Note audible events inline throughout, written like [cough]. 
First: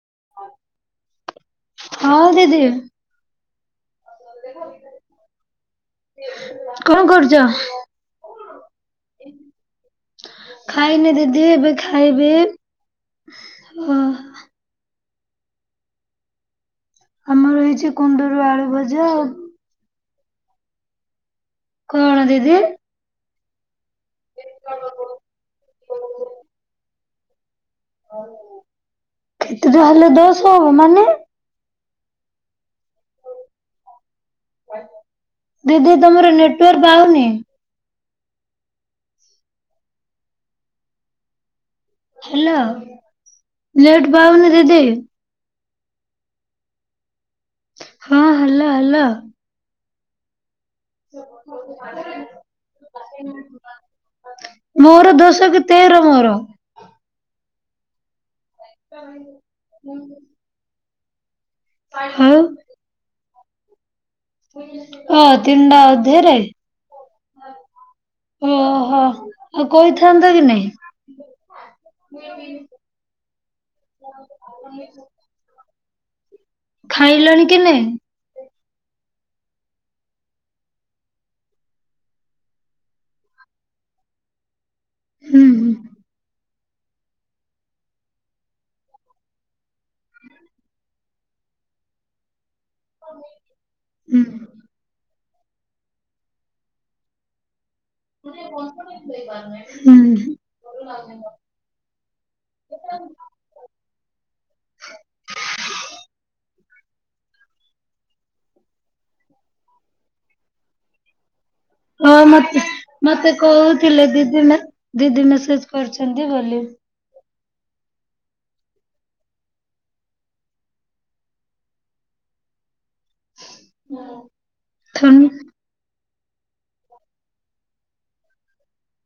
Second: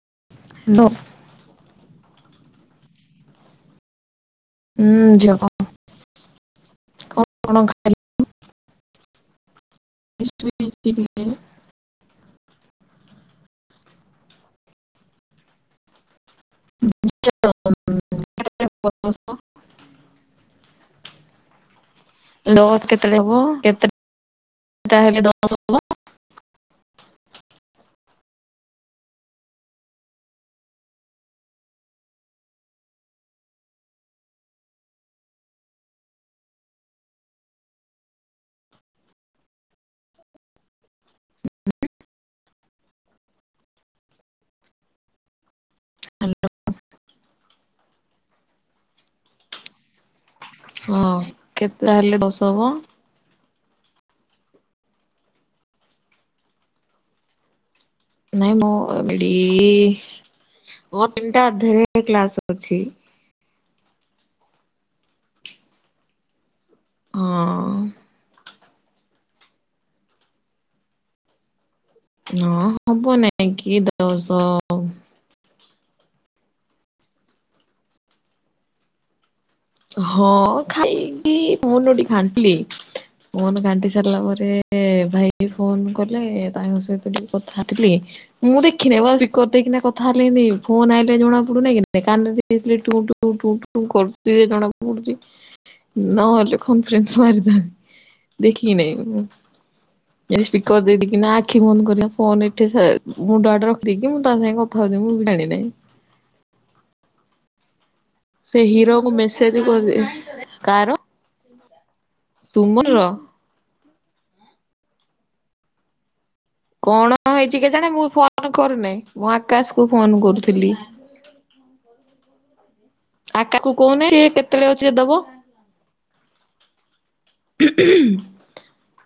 [unintelligible] ହଁ ଦିଦି। ହୁଁ ଝିଅ‌ କ କଣ କରୁଚ? ଖାଇନି ଦିଦି ଏବେ ଖାଇବି। ଓ। [inaudible] ଆମର ହେଇଚି କୁନ୍ଦୁରୁ ଆଳୁ ଭଜା ଆଉ କଣ ଦିଦି [unintelligible] କେତେବେଳେ ହବ। [unintelligible] କେତେଟା ହେଲେ ଦଶ ହବ ମାନେ? ଦିଦି ତମର ନେଟୱାର୍କ ପାଉନି। ହ୍ୟାଲୋ ନେଟ ପାଉନି ଦିଦି। ହଁ ହାଲୋ ହାଲୋ। ହଁ କେତେ ତାହେଲେ ଦଶ ହବ? ମୋର ଦଶ କି ତେର ମୋର। ନାଇଁ। [unintelligible] ଆଉ [unintelligible] ଓ ତିନଟା ଅଧେରେ। ହଁ। ଓହୋ ଆଉ କହିଥାନ୍ତ କି ନାଇଁ। ହଁ ହବ ନାଇଁ କି ଦଶ ଖାଇଲଣିି କି ନାଇଁ? ହଁ ଖାଇକି [unintelligible] ଘାଣ୍ଟିଲି [unintelligible] ଘାଣ୍ଟି ସାରିଲା ପରେ ସେ ହୁଁ ଭାଇ ଫୋନ କଲେ ଭାଇଙ୍କ ସହିତ ଟିକେ କଥା ହେଲି। ମୁଁ ଦେଖିନି ବା ସ୍ପିକର ଦେଇକି କଥା ହେଲିନି ଫୋନ ଆଇ ଏତେ ଜଣା ପଡୁନି ସେ କାନ୍ଦୁଚି ଟୁଁ ଟୁଁ ହୁଁ କରୁଚି ଜଣା ପଡୁଛି ନ ହେଲେ କନଫରେନ୍ସ ମାରିଦେ। [unintelligible] ସ୍ପିକର ଦେଇ ଦେଇକିନା ଆଖି ବନ୍ଦ କରିବା ଫୋନ ଏଠି ମୁଣ୍ଡ ଆଡେ ରଖଦେଇି ମୁଁ ତା ସାଙ୍ଗେ କଥା ମୁଁ ବି ଜାଣିନେଇ। ସେ ହିରୋ କୁ ମେସେଜ କ କାହାର? ହଁ ମତେ ମତେ କହୁଥିଲେ ଦିଦି ଦିଦି ମେସେଜ କରିଛନ୍ତି। ବୋଲି। କଣ ହେଇଚି କେଜାଣି ମୁଁ ଫୋନ କରୁନେଇ ମୁଁ ଆକାଶ କୁ ଫୋନ କରୁଥିଲି। ଆ କାକୁ କହୁନ ଏ କେତେବେଳେ ଅଛି ଯେ ଥ ଦବ।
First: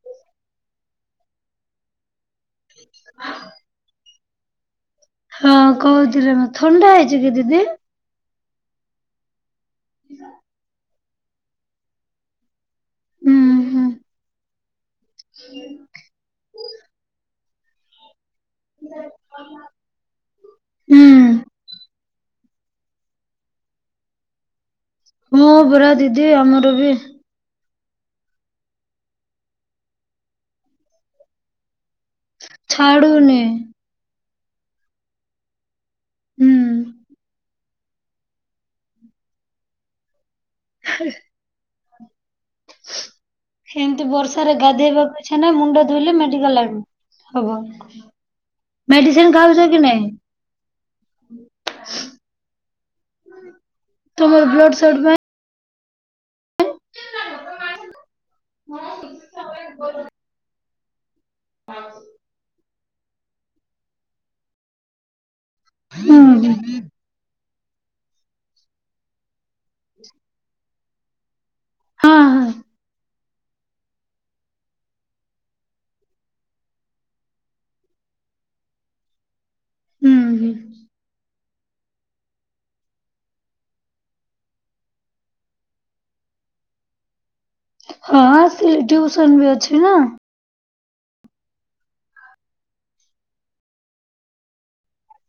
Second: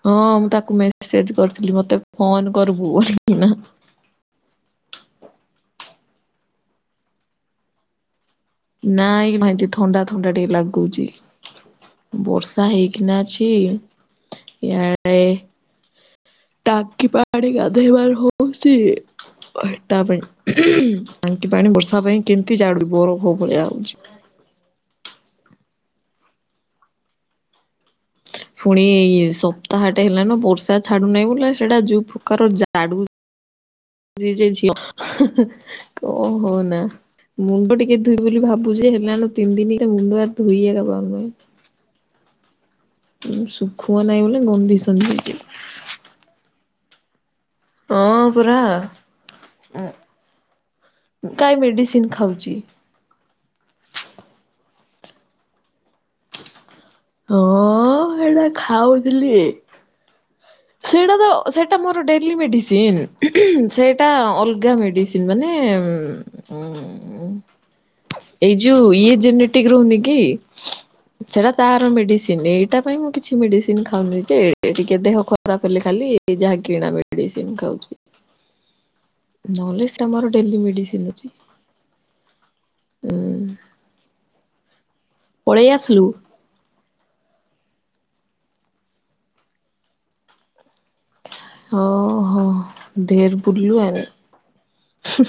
ହଁ ମୁଁ ତାକୁ ମେସେଜ କରିଥିଲି। ମତେ ଫୋନ କରିବୁ। [unintelligible] ହଁ କହୁଥିଲେ ଥଣ୍ଡା ହେଇଛି କି ଦିଦି? ନାଇଁ [unintelligible] ଥଣ୍ଡା ଥଣ୍ଡା ଟିକେ ଲାଗୁଚି। ବର୍ ସା ହେଇକିନା ହୁଁ ଅଛି। ହୁଁ ୟାଡେ ଟାଙ୍କି ପାଣି ଗାଧେଇ ବାରୁ ହୋ ହଉଚି। ହେଟା ପାଇଁ ଟାଙ୍କି ହୁଁ ପାଣି ବର୍ଷା ପାଇଁ କେମିତି ଜାଡୁ ବରଫୋ ଭଳିଆ ହଉଛି। ହଁ ପରା ଦିଦି ଆମର ବି। ପୁଣି ଏଇ ସପ୍ତାହଟା ହେଲାନ ବର୍ଷା ଛାଡୁନାହିଁ ବୋଲି ସେଟା ଯୋ ଛାଡ଼ୁନି। ଜି ଯଉ ଝିଅ ହଁ ହଁ ହୁଁ। କହନା ମୁଣ୍ଡଟି ଟିକେ ଧୁଇବି ବୋଲି ଭାବୁଛି ଯେ ହେଲାଣି ଲୋ ତିନି ଦିନି ଏ ତା ମୁଣ୍ଡଟା ଧୋଇବି ଏକା ପାଉନି ପା ଏଇ। ଏମିତି ନାହିଁ ବୋଲି ବର୍ଷାରେ ଗନ୍ଧିସନ୍ଧି ଗାଧେଇବାକୁ ହେଇଯିବ। ଇଚ୍ଛା ନାଇଁ ମୁଣ୍ଡ ଧୋଇଲେ ମେଡ଼ିକାଲ ଲାଗୁ ହଁ ପରା ମେଡିସିନ ଖାଉଛ କି ଉଁ। ନାଇଁ କାଇଁ ମେଡିସିନ ଖାଉଛି? ତୁମର ବ୍ଲଡ଼ ଶର୍ଟ କାଇଁ ହଁ ହେଇଟା ଖାଉଥିଲି [inaudible] ସେଇଟା ତ ଅ ସେଟା ମୋର ଡେଲି ମେଡ଼ିସିନ ସେଟା ଅ-ଅଲଗା ମେଡ଼ିସିନ ମାନେ ହୁଁ ଉଁ ହୁଁ। ଏଇ ଯୋଉ ଇଏ ଜେନେଟିକ ରହୁନି କି। ସେଟା ତାର ହଁ ହଁ ମେଡ଼ିସିନ ଏଇଟା ପାଇଁ ମୁଁ କିଛି ମେଡ଼ିସିନ ଖାଉନି ଯେ ଏ ଟିକେ ଦେହ ଖ ର କଲେ ଖାଲି ଯାହା କିଣା ମେଡ଼ିସିନ ଖାଉଛି। ନହେଲେ ସେଟା ହୁଁ ମୋର ହୁଁ। ଡେଲି ମେଡ଼ିସିନ ଅଛି। ହୁଁ। ପଳେଇ ଆସିଲୁ। ହଁ ଆସିଲି ଟିଉସନ ବି ଅଛି ନା। ଓ ହୋ ଢ଼େର ବୁଲିଲୁ ଆଉ ହୁଁ।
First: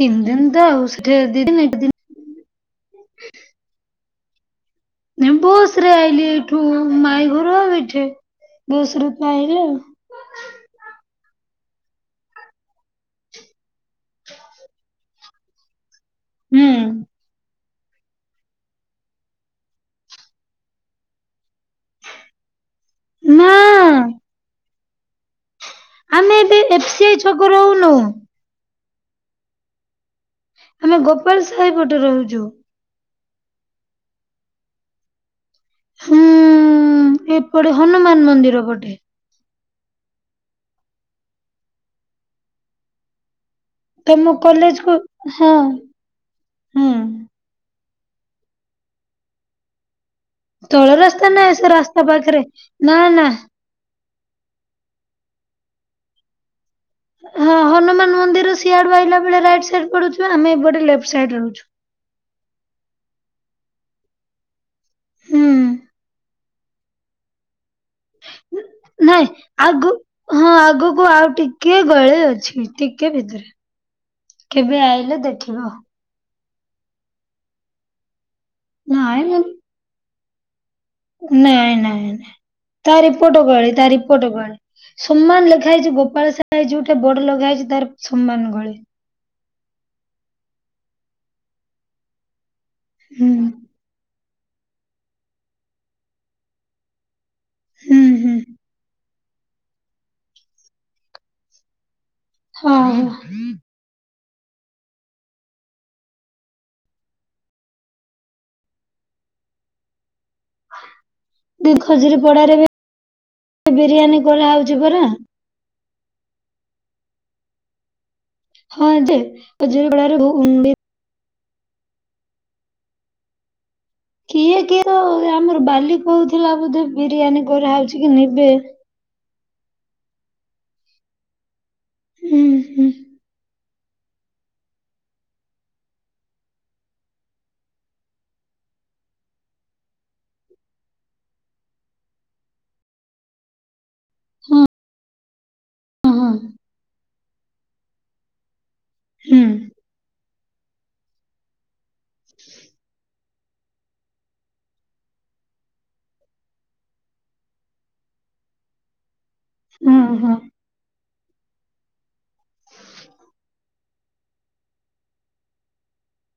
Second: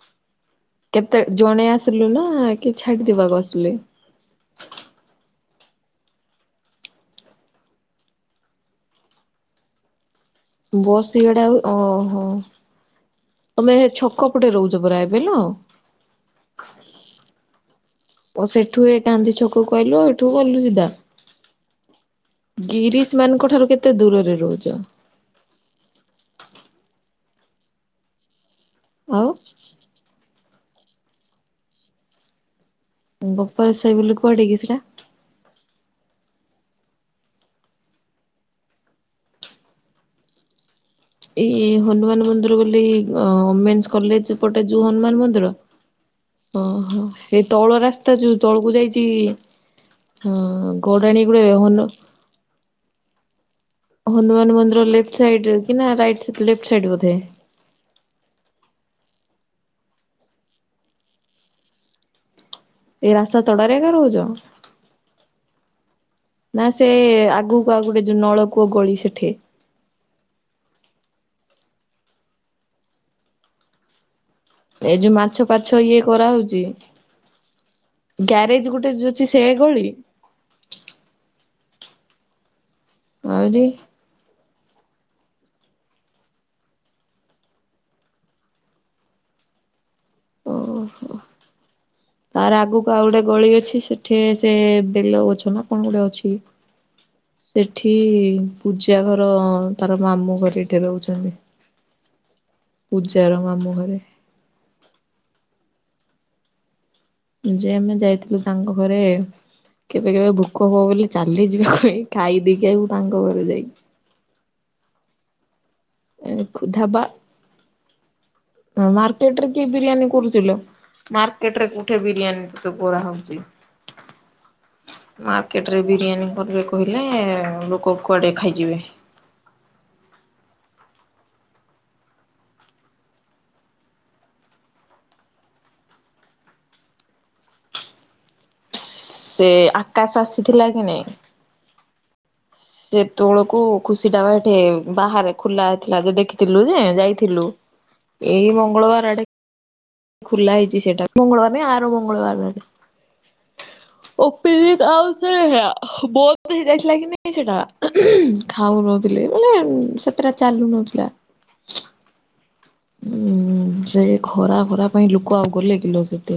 ତିନ ଦିନ ତ ଆଉ ସେଠି କେତେ ଦି ଜଣେ ଦିନ ଆସିଲୁ ନା କି ଛାଡ଼ିଦବାକୁ ଆସିଲେ? ବସ ରେ ଆଇଲି ଏଇଠୁ ଉଁ ମାଇ ଘରୁ ଆଉ ଏଠେ। ବସ ରେ ତ ଆଇଲି ଆଉ। ବସ୍ ଇଆଡେ ଆଉ ଅ ହୋ ତମେ ହେ ଛକ ପଟେ ରହୁଛ ପରା ଏ ବିଲୁ ଆଉ। ହୁଁ। ପ ସେଠୁ ଏଇ ଗାନ୍ଧୀ ଛକକୁ ଆଇଲୁ ଏଠୁ ଗଲୁ ସିଧା। ଗିରିଶ ନା ମାନଙ୍କ ଠାରୁ କେତେ ଦୂରରେ ରହୁଛ? ଆମେ ଏବେ ଏଫ ସି ଆଇ ଛକରେ ରହୁନୁ। ଆଉ। ଆମେ ଗୋପାଳ ସାହି ପଟେ ରହୁଛୁ। ଗୋପାଳ ସାହି ବୋଲି କୁଆଡ଼େ କି ସେଟା? ହୁଁ ଏପଟେ ହନୁମାନ ମନ୍ଦିର ପଟେ। ଏଇ ହନୁମାନ ମନ୍ଦିର ବୋଲି ଅ ଓମେନ୍ସ ତମ କଲେଜ ଏପଟେ ଯୋଉ କୁ ହନୁମାନ ମନ୍ଦିର ହଁ ହୁଁ। ଓହୋ ହେଇ ତଳ ରା ତା ଯଉ ତଳକୁ ଯାଇଛି। ହଁ ତଳ ଗଡାଣି ରାସ୍ତା ଗୁଡେ ନାଇ ସେ ହନୁ ରାସ୍ତା ପାଖରେ ନା ନା। ହନୁମାନ ମନ୍ଦିର ଲେଫ୍ଟ ସାଇଡ଼ କି ନା ରାଇଟ ସେ ପ ଲେ୍ ହଁ ହନୁମାନ ମନ୍ଦିର ସିଆଡ଼ୁ ଆଇଲା ବେଳେ ରାଇଟ ସାଇଟ ପଡୁଛି ଆମେ ଏପଟେ ଲେଫ୍ଟ ସାଇଡ଼ରେ ରହୁଛୁ। ଏଇ ରାସ୍ତା ତଡ଼ାରେ ଏକା ରହୁଛ? ହୁଁ। ନା ସେ ଆଗ ନାଇଁ ଆଗୁ ହଁ ଆଗକୁ ଆଉ ଟି କିଏ ଗଳି ଅଛି ଟିକେ ଭିତରେ। କେବେ ଏ ଯୋଉ ଆଇଲେ ମାଛ ଦେଖିବ ପାଛ ଇଏ କରାହଉ ଚି ଗ୍ୟାରେଜ ଗୋଟେ ଯୋଉ ନାଇଁ ଅଛି ମୁଁ ସେ ଗଳି? ନାଇଁ ନାଇଁଁ ନାଇଁ ତାର ଏପଟ ଆହୁରି ଗଳି ତାର ଏପଟ ଗଳି। ସମାନ ଲେଖା ହେଇଛି ଗୋପାଳ ସାହି ଯୋଉଟା ବୋଡ ଲଗା ହେଇଛି ତାର ସମାନ ଗଳି। ଓହୋ ତାର ଆଗକୁ ଆଉ ଗୋଟେ ହୁଁ ଗଳି ଅଛି ସେଠି ସେ ସେ ବେଲ ଅଛ ନା କଣ ଗୋଟେ ଅଛି। ସେଠି ହୁଁ ହୁଁ ପୂଜା ଘର ତାର ମାମୁଁ ଘରେ ଏଇଠି ରହୁଛନ୍ତି। ହଁ ପୂଜାର ମାମୁଁ ଘରେ। ଯେ ଆମେ ଯାଇଥିଲୁ ତାଙ୍କ ଘରେ କେ କେବେ କେବେ ଭୋକ ହବ ବୋଲି ହଁ ଚାଲିଯିବା ପାଇଁ ଖଜୁରୀ ପଡାରେ ବି ଖାଇଦିକି ଆକୁ ତାଙ୍କ ଘରେ ଯାଇକି। ବିରିୟାନୀ କରାହଉଛି ପରା ଏ ଡ଼ାବା। ହଁ ଯେ ମାର୍କେଟରେ କେ ବିରିୟାନୀ ଖଜୁରୀପଡାରେ କୁରୁଚିଲୋ ମା। ଗୋଟେରେ ଗୋଟେ ବିରିୟାନୀ କରାହଉଛି। କିଏ କିଏ ତ ଆମର ମାର୍କେଟରେ ବାଲି ବିରିୟାନୀ କହୁଥିଲା କରିବେ ବୋଧେ କହିଲେ ବିରିୟାନୀ କରାହଉଛି ଲୋକ କି କୁଆଡ଼େ ନେବେ। ଖାଇଯିବେ। ହୁଁ ହୁଁ। ସେ ଆକାଶ ଆସିଥିଲା କି ନାଇଁ ସେତେବେଳକୁ। ଖୁସି ଟା ଏଠେ ହଁ ବାହାରେ ଖୋଲା। ଥିଲା ଯେ ହଁ। ଦେଖିଥିଲୁ ଯେ ଯାଇଥିଲୁ ଏଇ ମଙ୍ଗଳବାର। ଆଡେ ହୁଁ। ଖୋଲା ହେଇଛି ସେଟା ମଙ୍ଗଳବାର ନା ଆର ମଙ୍ଗଳବାର। [unintelligible] ବନ୍ଦ ହେଇଯାଇଥିଲା କି ନାଇଁ ଖାଉନୁ। ମାନେ ହୁଁ ହୁଁ ସେତଟା ଚାଲୁ ନଥିଲା। ହୁଁ ସେ ଖରା ଫରା ପାଇଁ ଲୋକ ଆଉ ଗଲେ କିଲ ସେଟି।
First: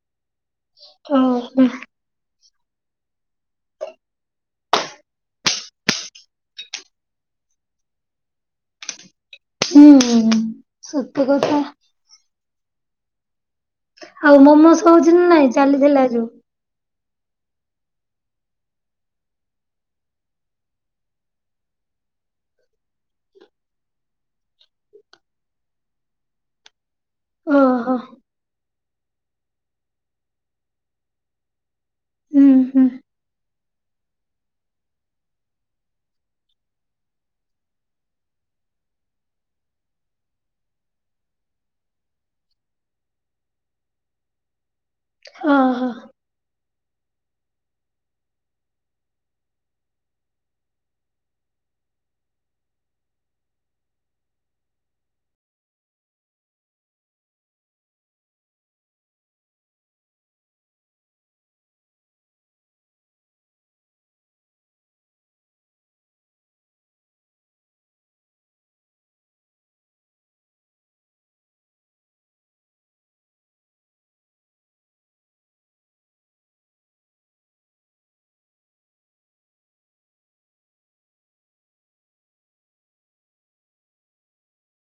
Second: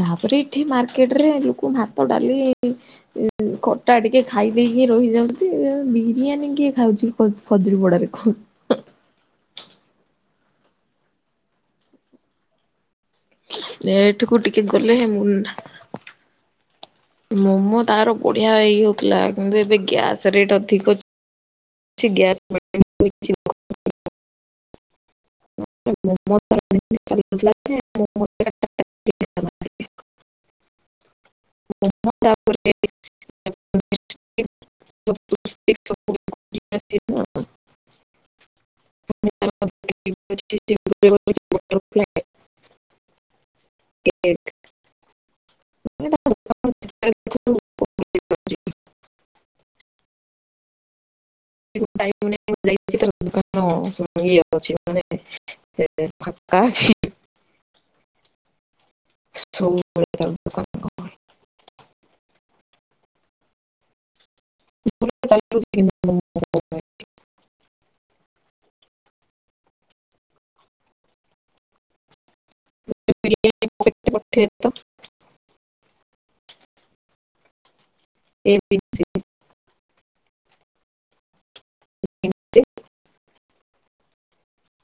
ତାପରେ ଏଠି ମାର୍କେଟ ରେ ଓହୋ ଲୋକ ଭାତ, ଡାଲି। ଖଟା ଟିକେ ଖାଇ ଦେଇ କି ରହିଯାଉନ୍ତି ବିରିୟାନୀ କିଏ ଖାଉଛି ଫଦ୍ରପଡ଼ାରେ କୁ। [inaudible] ହୁଁ ସତ କଥା। ଆଉ ଏଠିକୁ ଟିକେ ମୋମୋସ୍ ଗଲେ ହଉଛି ମୁଁ। ନା ନାଇଁ ଚାଲିଥିଲା ଯୋଉ ମୋମୋ ତାର ବଢି଼ଆ ହେଇ ହଉଥିଲା କିନ୍ତୁ ଏବେ ଗ୍ୟାସ୍ ରେଟ୍ ଅଧିକ। ଗ୍ୟାସ୍। [unintelligible] ଓହୋ [unintelligible] ହୁଁ ହୁଁ [unintelligible] [unintelligible] [unintelligible] ଏକ୍। ହଁ ହଁ। [unintelligible] [unintelligible] କାଶୀ। [unintelligible] [unintelligible] [inaudible] [unintelligible] ଏ-ପି-ସି। [unintelligible]